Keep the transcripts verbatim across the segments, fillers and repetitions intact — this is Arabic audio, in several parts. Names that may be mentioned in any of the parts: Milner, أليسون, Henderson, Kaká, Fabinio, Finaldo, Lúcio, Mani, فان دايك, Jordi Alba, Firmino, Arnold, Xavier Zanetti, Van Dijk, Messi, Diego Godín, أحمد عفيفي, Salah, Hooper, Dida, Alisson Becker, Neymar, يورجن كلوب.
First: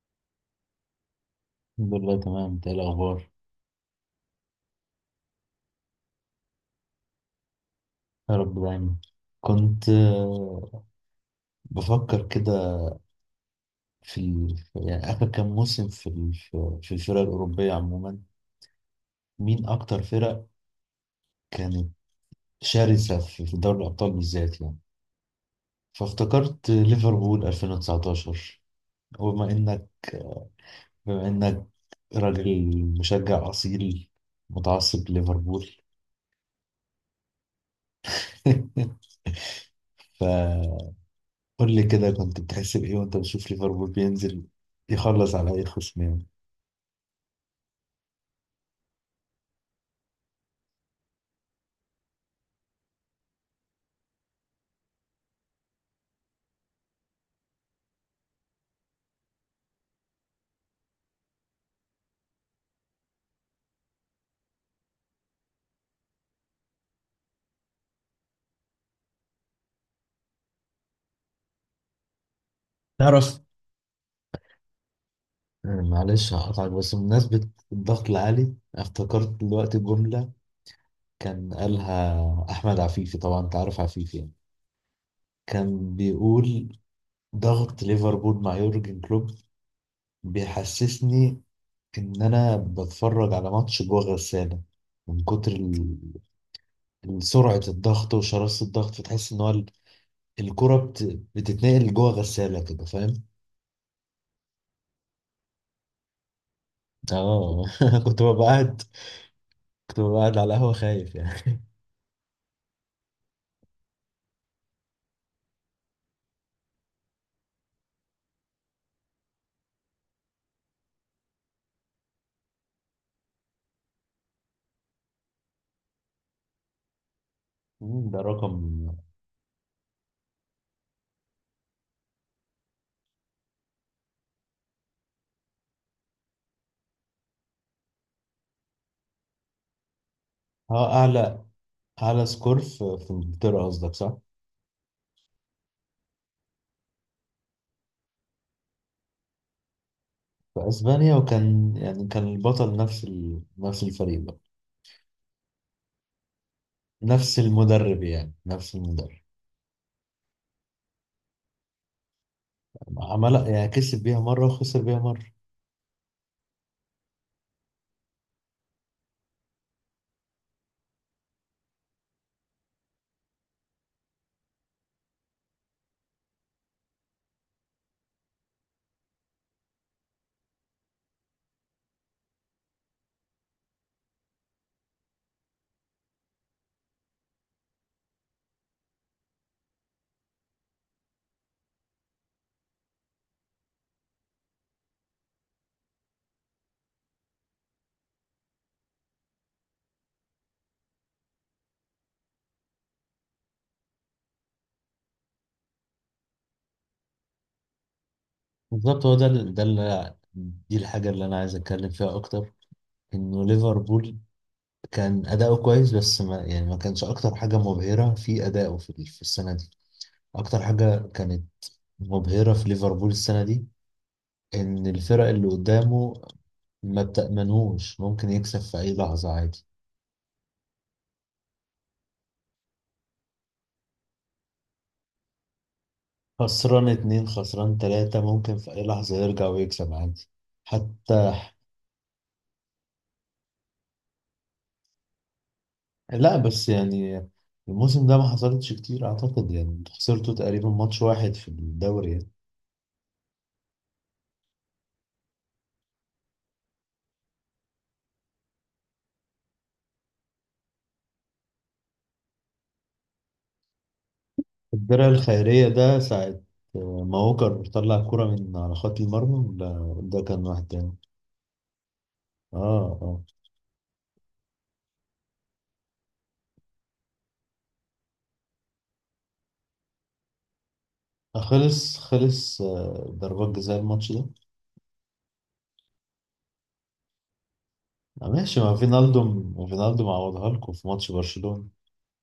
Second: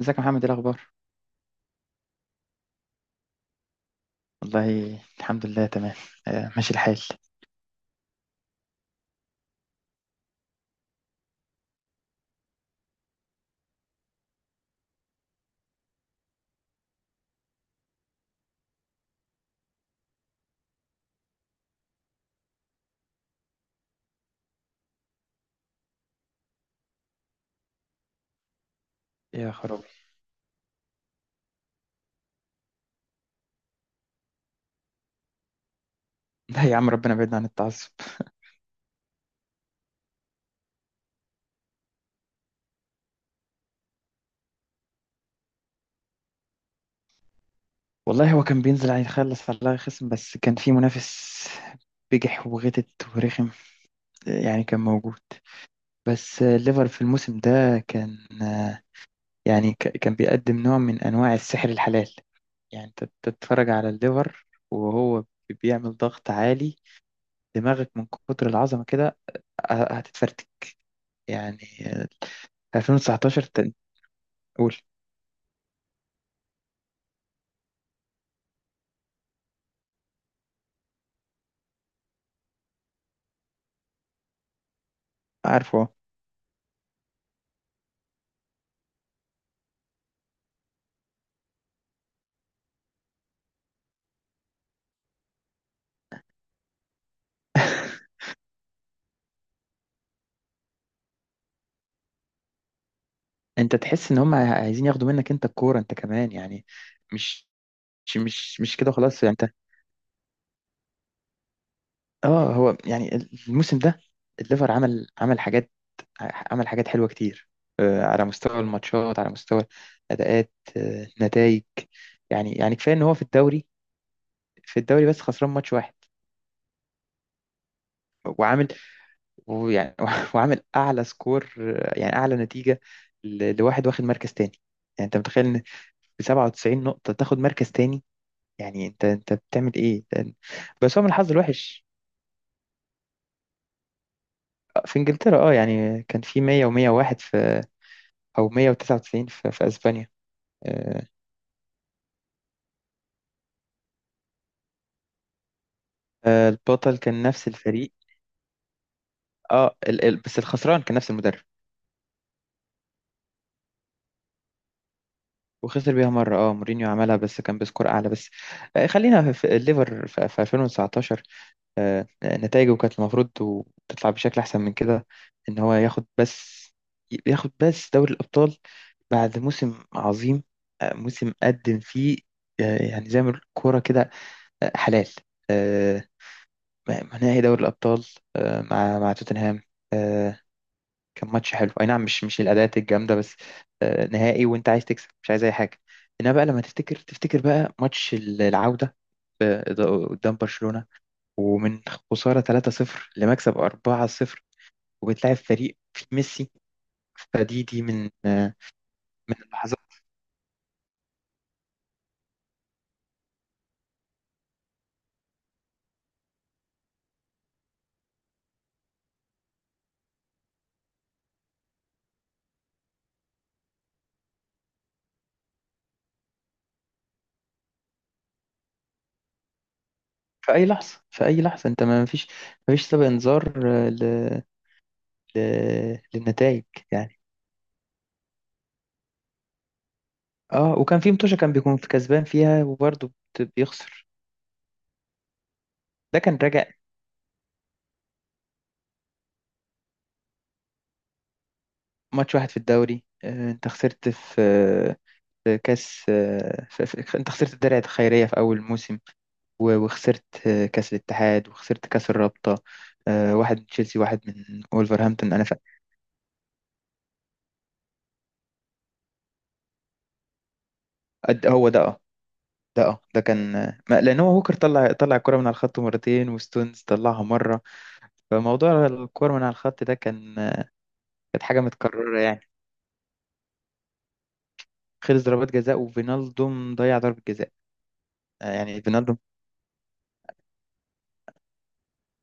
ازيك يا محمد؟ ايه الاخبار؟ الحمد لله، تمام. انت ايه الاخبار؟ والله الحمد لله تمام. آه، ماشي الحال. يا رب دايما. كنت آه، بفكر كده في ال- في- يعني اخر كام موسم في ال- في في الفرق الاوروبيه عموما، مين اكتر فرق كانت شرسه في في دوري الابطال بالذات يعني. فافتكرت ليفربول ألفين وتسعة عشر. وبما يا خرابي! انك بما انك راجل مشجع اصيل متعصب ليفربول. لا يا عم، ربنا يبعدنا عن التعصب. فقول لي كده، كنت بتحس بايه وانت بتشوف ليفربول بينزل يخلص على اي خصم يعني؟ والله هو كان بينزل على يخلص على الله خصم، بس كان في منافس بجح وغتت ورخم. آه، يعني كان موجود. بس آه، الليفر في الموسم ده كان آه، يعني ك- كان بيقدم نوع من انواع السحر الحلال. يعني انت تتفرج على الليفر وهو بيعمل ضغط عالي، دماغك من كتر العظمة كده آه، هتتفرتك يعني. آه، تعرف، ألفين وتسعتاشر تقول؟ معلش هقطعك بس بمناسبة الضغط العالي افتكرت دلوقتي جملة كان قالها أحمد عفيفي. طبعا أنت عارف عفيفي يعني. عارفه. كان بيقول ضغط ليفربول مع يورجن كلوب بيحسسني إن أنا بتفرج على ماتش جوه غسالة، من كتر ال- ال- سرعة الضغط وشراسة الضغط، فتحس إن هو ال- الكرة بت... بتتنقل جوه غسالة كده، فاهم؟ انت تحس ان هم عايزين ياخدوا منك انت الكوره انت كمان يعني. مش آه. مش كنت ببقى مش مش قاعد كده خلاص يعني انت. كنت ببقى قاعد على القهوة خايف يعني. اه هو يعني الموسم ده الليفر عمل عمل حاجات، عمل حاجات حلوه كتير. آه، على مستوى الماتشات، على مستوى اداءات، نتائج. يعني يعني كفايه ان هو في الدوري، في الدوري بس خسران ماتش واحد، مم، ده رقم. وعامل. ويعني وعامل اعلى سكور، آه، يعني اعلى نتيجه ل- لواحد واخد مركز تاني. يعني انت متخيل ان ب سبعة وتسعين نقطه تاخد مركز تاني؟ يعني انت انت بتعمل ايه ده- اه، بس هو من الحظ اعلى، الوحش. على سكور في في انجلترا قصدك، صح؟ في انجلترا اه، يعني كان في مية و101 في او مية وتسعة وتسعين في, في اسبانيا. في آه، اسبانيا، وكان يعني كان البطل نفس ال... نفس الفريق بقى. آه، البطل كان نفس نفس الفريق. المدرب، يعني نفس المدرب. اه ال... ال... بس الخسران كان نفس المدرب. عمل يعني كسب بيها مرة وخسر بيها مرة. وخسر بيها مرة. اه، مورينيو عملها بس كان بسكور اعلى بس. آه، خلينا في في الليفر في في ألفين وتسعتاشر. آه، نتائجه كانت المفروض و- تطلع بشكل أحسن من كده، إن هو ياخد بس، ياخد بس دوري الأبطال بعد موسم عظيم. آه، موسم قدم فيه آه، يعني زي ما بنقول كورة كده، آه، حلال. آه، مع- نهائي دوري الأبطال آه، مع مع توتنهام. آه، كان ماتش حلو أي نعم، مش مش الأداءات الجامدة بس. آه، نهائي وأنت عايز تكسب، مش عايز أي حاجة. إنما بقى لما تفتكر تفتكر بقى ماتش العودة، آه، قدام برشلونة، ومن خسارة ثلاثة صفر لمكسب أربعة صفر وبتلاعب فريق فيه ميسي. فدي دي من آه، بالظبط، هو ده من ال- ده اللحظات. اللي، دي الحاجة اللي أنا عايز أتكلم فيها أكتر. إنه ليفربول كان أداؤه كويس، بس ما يعني ما كانش أكتر حاجة مبهرة في أدائه في ال- في السنة دي. أكتر حاجة كانت مبهرة في ليفربول السنة دي إن الفرق اللي قدامه ما بتأمنوش، ممكن يكسب في أي لحظة عادي. في أي لحظة، في أي لحظة، أنت ما فيش، ما فيش سابق إنذار آه، ل... ل... للنتائج خسران يعني. اتنين، خسران تلاتة، ممكن في أي لحظة يرجع ويكسب عادي. اه وكان في حتى، متوشة كان بيكون في كسبان فيها وبرضه بت- بيخسر. ده لا، كان بس راجع. يعني الموسم ده ما حصلتش كتير، أعتقد يعني انتوا خسرتوا تقريبا ماتش واحد في الدوري يعني. ماتش واحد في الدوري. آه، انت خسرت في آه، في كاس آه، في... في... انت خسرت الدرع الخيرية في أول موسم، و- وخسرت آه، كأس الاتحاد، وخسرت كأس الرابطة. آه، واحد من تشيلسي، واحد من الدرع ولفرهامبتون. أنا ف... الخيرية ده ساعة آه، ما هوكر طلع كرة من على خط المرمى. لا، ده كان واحد تاني. قد- هو ده اه، اه، ده اه اه. ده كان آه، ما- لأن هو هوكر طلع، طلع الكرة من على الخط مرتين، وستونز طلعها مرة. فموضوع الكرة من على الخط ده كان آه، آه، كانت حاجة خلص، متكررة يعني. خلص، آه، ضربات جزاء الماتش ده. خلص ضربات جزاء وفينالدوم ضيع ضربة جزاء. آه، آه، ماشي. ما يعني فينالدوم فينالدو ما فينالدو معوضها لكم في ماتش برشلونة.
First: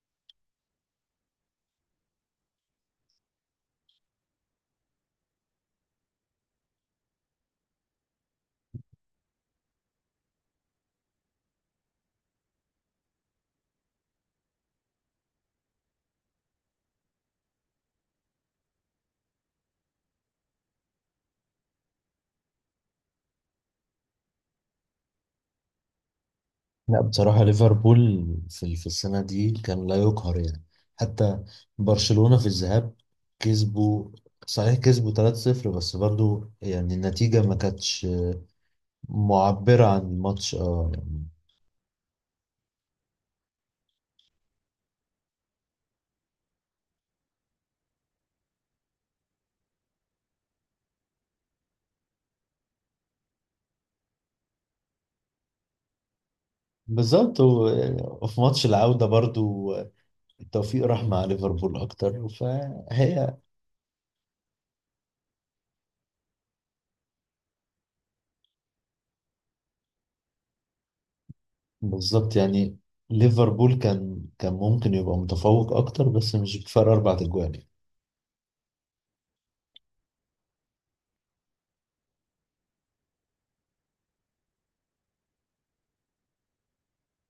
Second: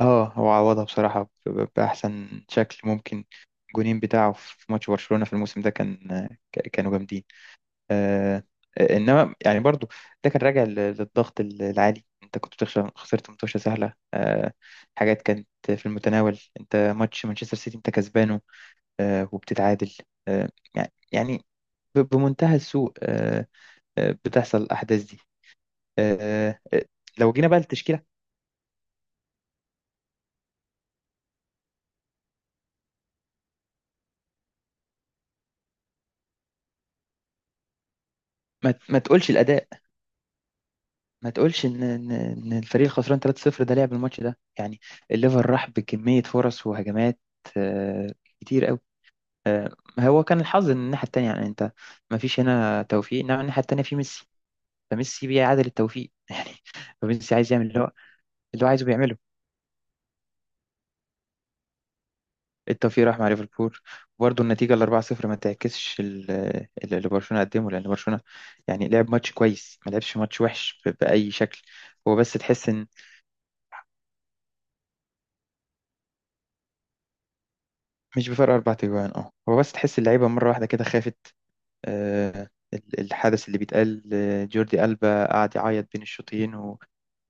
اه هو عوضها بصراحة ب- ب- بأحسن شكل ممكن. الجونين بتاعه في ماتش برشلونة في الموسم ده كان آه، ك- كانوا جامدين. آه، آه، انما يعني برضو ده كان راجع لل- للضغط ال- العالي. انت كنت بتخسر، خسرت متوشه سهله، آه، حاجات كانت في المتناول. انت ماتش مانشستر سيتي انت كسبانه، آه، وبتتعادل. آه، يع- يعني ب- بمنتهى السوء. آه، آه، بتحصل الاحداث دي. آه، آه، لا، لو بصراحة جينا بقى للتشكيله. ليفربول في في السنة دي كان لا يقهر يعني. حتى برشلونة في الذهاب كسبوا، صحيح كسبوا تلاتة صفر بس برضو يعني النتيجة ما كانتش ما ما تقولش الاداء، معبرة عن الماتش، اه يعني. ما تقولش ان ان إن الفريق الخسران تلاتة صفر ده لعب الماتش ده يعني. الليفر راح بكميه فرص وهجمات آه، كتير. آه، هو كان الحظ ان الناحيه التانيه، يعني انت ما فيش هنا توفيق، انما الناحيه التانيه في ميسي، فميسي بيعادل التوفيق يعني. فميسي بالظبط، عايز يعمل اللي هو، و- وفي اللي ماتش هو عايزه العودة بيعمله. برضو التوفيق راح مع ليفربول أكتر التوفيق راح مع فهي. ليفربول، وبرضه النتيجه ال أربعة صفر ما تعكسش ال- اللي اللي برشلونه قدمه، لان برشلونه يعني لعب ماتش كويس، ما لعبش ماتش وحش ب- باي شكل. هو بس بالظبط تحس يعني ان ليفربول كان كان ممكن يبقى متفوق أكتر بس مش بفرق أربع أجوال. مش بفرق اربع تجوان. اه هو بس تحس اللعيبه مره واحده كده خافت. آه، ال- الحدث اللي بيتقال آه، جوردي ألبا قعد يعيط بين الشوطين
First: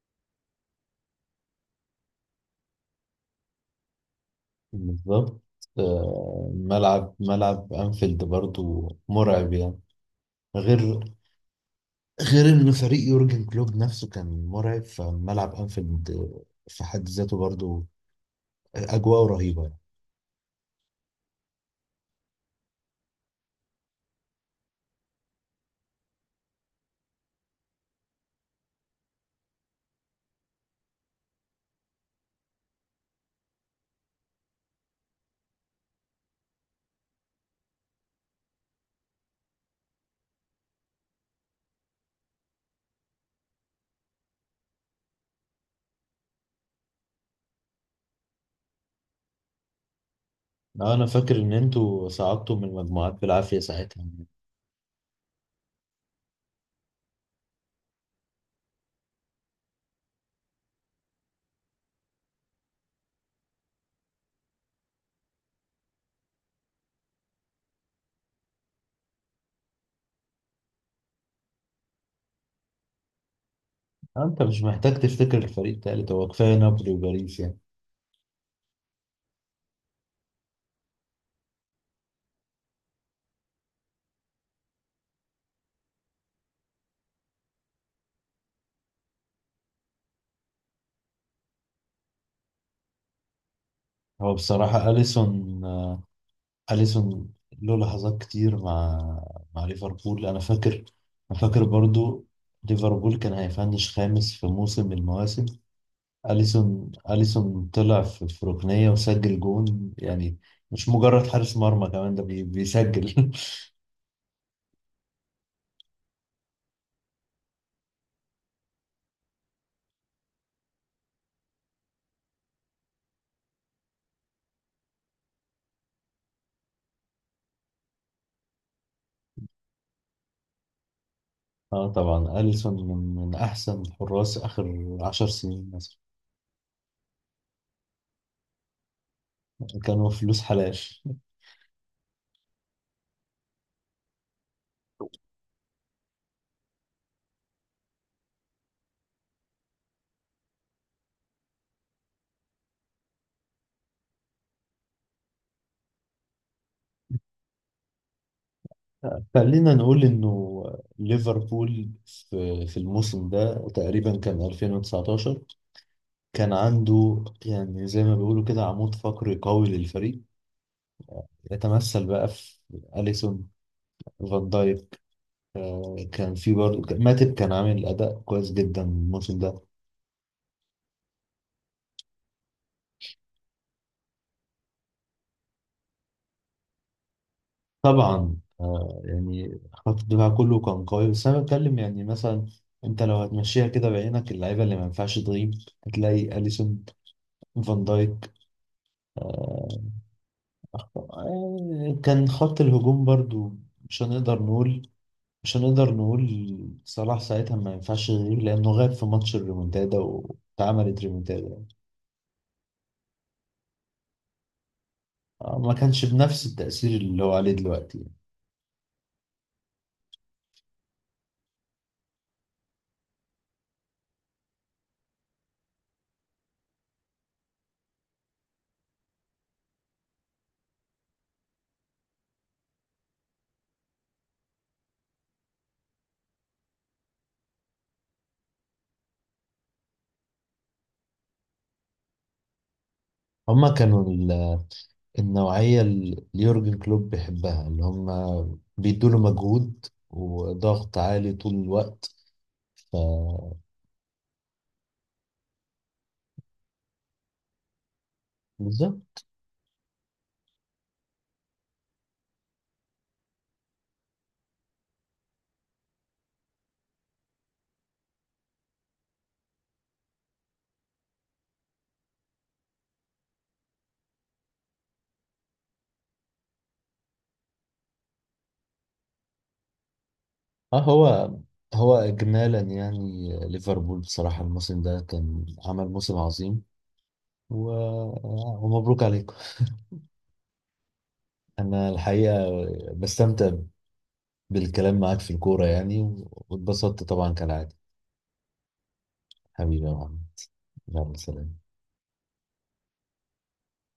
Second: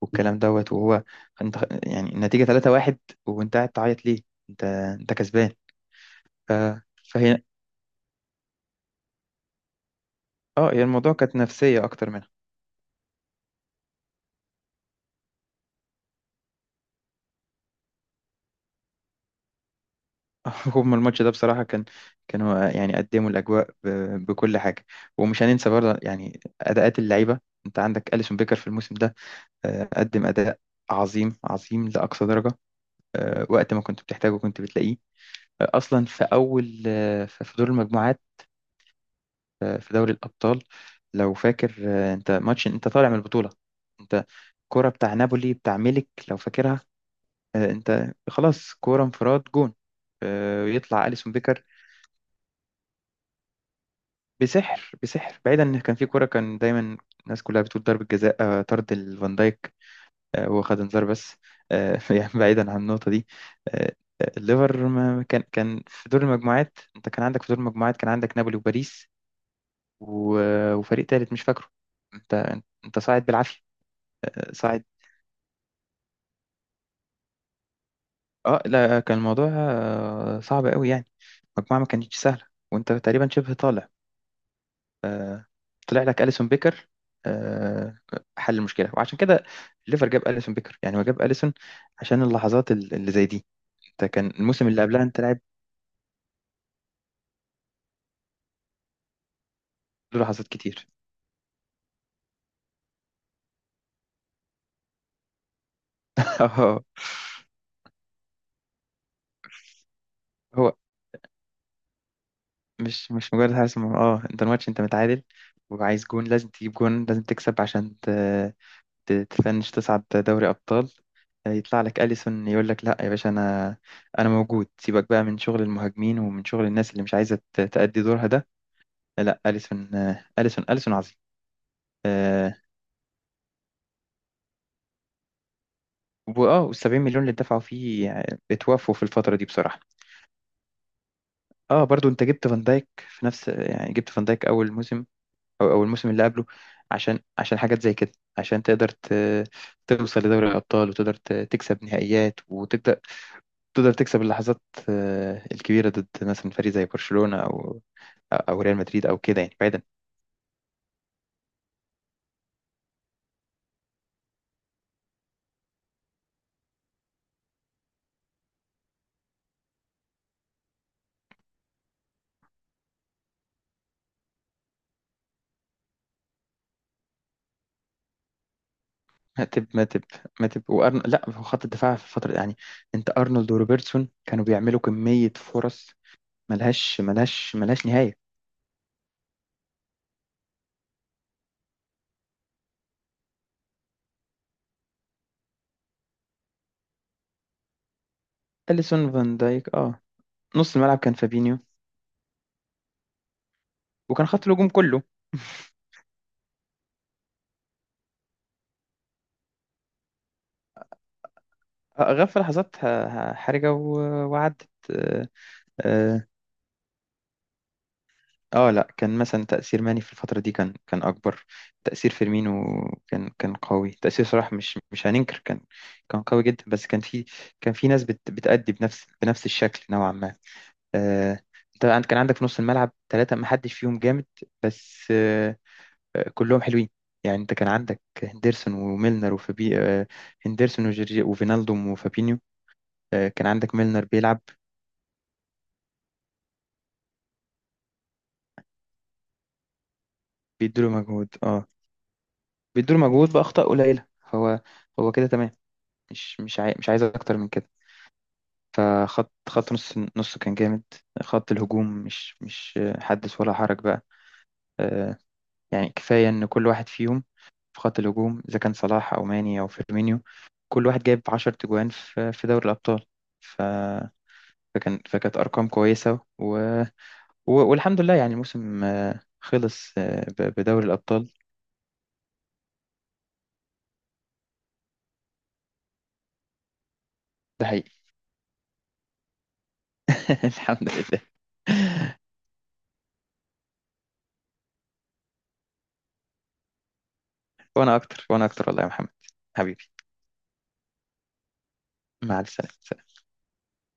والكلام دوت، وهو انت يعني النتيجة ثلاثة واحد وانت قاعد تعيط ليه؟ انت انت بالظبط. كسبان. آه، ف... ملعب فهي ملعب أنفيلد برضو مرعب يعني. اه، هي غير الموضوع كانت نفسية أكتر منها. غير إن فريق يورجن كلوب نفسه كان مرعب، فملعب أنفيلد في حد ذاته برضو أجواء رهيبة يعني. هم الماتش ده بصراحة كان، كانوا يعني قدموا الأجواء ب... بكل حاجة. ومش هننسى برضه يعني أداءات اللعيبة. انت عندك أليسون بيكر في الموسم ده آه، قدم أداء عظيم، عظيم لأقصى درجة. آه، وقت ما كنت بتحتاجه كنت بتلاقيه. آه، أصلا في أول آه، في في دور المجموعات في دوري الأبطال لو فاكر. آه، أنت ماتش أنت طالع من البطولة. أنت كرة بتاع نابولي بتاع ميلك لو فاكرها. آه، أنت خلاص كرة انفراد جون، آه، آه، أنا يطلع أليسون فاكر إن بيكر. أنتوا صعدتوا من المجموعات بالعافية ساعتها يعني. بسحر، بسحر. بعيدا إن كان في كرة كان دايما الناس كلها بتقول ضربة جزاء، آه، طرد الفان دايك. آه، هو خد انذار بس. آه، يعني بعيدا عن النقطة دي. آه، آه، الليفر ما كان، كان في دور المجموعات، أنت كان عندك في دور المجموعات كان عندك نابولي وباريس، و- آه، وفريق تالت مش فاكره. أنت أنت صاعد بالعافية. آه، أنت مش ساعد. محتاج تفتكر الفريق التالت، هو كفاية نابولي وباريس يعني. اه لا كان الموضوع آه، صعب قوي يعني. المجموعة ما كانتش سهلة وانت تقريبا شبه طالع، طلع لك أليسون بيكر. آه، حل المشكلة. وعشان كده ليفر جاب أليسون بيكر. يعني هو جاب أليسون عشان اللحظات ال- اللي زي دي. انت كان هو الموسم اللي بصراحة قبلها انت لاعب. أليسون أليسون له لحظات كتير مع مع له ليفربول، أنا لحظات كتير. فاكر. أنا فاكر برضو ليفربول كان هيفنش خامس في موسم من المواسم. اه أليسون أليسون طلع في في ركنية وسجل جون يعني. هو مش مجرد حارس مرمى كمان، ده بي- مش بيسجل. مش مجرد حارس مرمى. اه انت الماتش انت متعادل وعايز جون، لازم تجيب جون، لازم تكسب عشان ت- تفنش تصعد دوري أبطال. يطلع لك أليسون يقول لك لا يا باشا، أنا أنا موجود. سيبك بقى من شغل المهاجمين ومن شغل الناس اللي مش عايزة ت- تأدي دورها ده. لا أليسون، أليسون أليسون عظيم. اه، طبعا آه، أليسون من من أحسن حراس آخر عشر سنين مثلا. وآه والسبعين مليون اللي دفعوا فيه آه، اتوافوا في الفترة دي بصراحة. كانوا فلوس حلال. اه برضو انت جبت فان دايك في نفس، يعني جبت فان دايك اول موسم او اول موسم اللي قبله عشان، عشان حاجات زي كده، عشان تقدر ت- توصل لدوري الابطال، وتقدر ت- تكسب نهائيات، وتقدر، تقدر تكسب اللحظات آه، الكبيرة ضد مثلا فريق زي برشلونة أو أو ريال مدريد أو كده يعني خلينا بعيدا. نقول إنه ليفربول في في الموسم ده تقريبا كان ألفين وتسعتاشر، كان عنده يعني زي ما بيقولوا كده عمود فقري قوي للفريق، يتمثل بقى في أليسون، فان دايك، آه، كان في برضه ماتب كان عامل أداء كويس جدا الموسم ده. ماتب ماتب، ماتب وأرن... لا هو خط الدفاع في الفترة دي، يعني أنت أرنولد وروبرتسون كانوا بيعملوا كمية فرص ملهاش ملهاش ملهاش نهاية. طبعا آه، يعني خط الدفاع كله كان قوي، بس أنا بتكلم يعني مثلا أنت لو هتمشيها كده بعينك اللعيبة اللي ما ينفعش تغيب هتلاقي أليسون، فان دايك. أليسون، فان آه، دايك اه، نص الملعب كان فابينيو. آه، كان خط الهجوم برضه مش وكان هنقدر خط الهجوم نقول كله مش هنقدر نقول صلاح ساعتها ما ينفعش يغيب، لأنه غاب في ماتش الريمونتادا واتعملت ريمونتادا يعني. آه، غاب في لحظات ح- ح- حرجة و- وعدت آه، آه، ما كانش آه، بنفس التأثير اللي هو عليه دلوقتي يعني. اه لا كان مثلا تأثير ماني في الفترة دي كان كان أكبر. تأثير فيرمينو كان كان قوي. تأثير صلاح مش مش هننكر كان، كان قوي جدا، بس كان في، كان في ناس بت بتأدي بنفس، بنفس الشكل نوعا ما. آه، انت عند- كان عندك في نص الملعب ثلاثة ما حدش فيهم جامد، بس آه آه، كلهم حلوين. يعني انت كان عندك هندرسون وميلنر وفابي آه، هندرسون وجورجي وفينالدوم وفابينيو. آه كان هما عندك كانوا ميلنر بيلعب، ال- النوعية اللي يورجن كلوب بيحبها، اللي هما بيدوله مجهود بيدوله وضغط عالي مجهود طول اه، الوقت. ف بيدوله مجهود بأخطاء قليلة. هو، هو كده تمام، مش مش عاي... مش عايز اكتر من كده. بالظبط. فخط، خط نص، نص كان جامد. خط الهجوم مش مش حدث ولا حرج بقى. آه، يعني كفاية ان كل واحد فيهم في خط الهجوم اذا كان صلاح او ماني او فيرمينيو، كل واحد جايب عشرة تجوان في في دوري الابطال. ف... فكان، فكانت ارقام كويسة و... و... والحمد لله. يعني الموسم آه، خلص آه، ب... اه، بدوري هو الابطال. هو إجمالا يعني ليفربول بصراحة الموسم ده كان عمل موسم عظيم، ده و... حقيقي. آه، ومبروك عليكم. الحمد لله. أنا الحقيقة بستمتع بالكلام معاك في الكورة يعني، و- واتبسطت طبعا كالعادة. وانا اكتر، وانا اكتر والله يا محمد. حبيبي. حبيبي يا محمد، يلا، سلام. مع السلامة.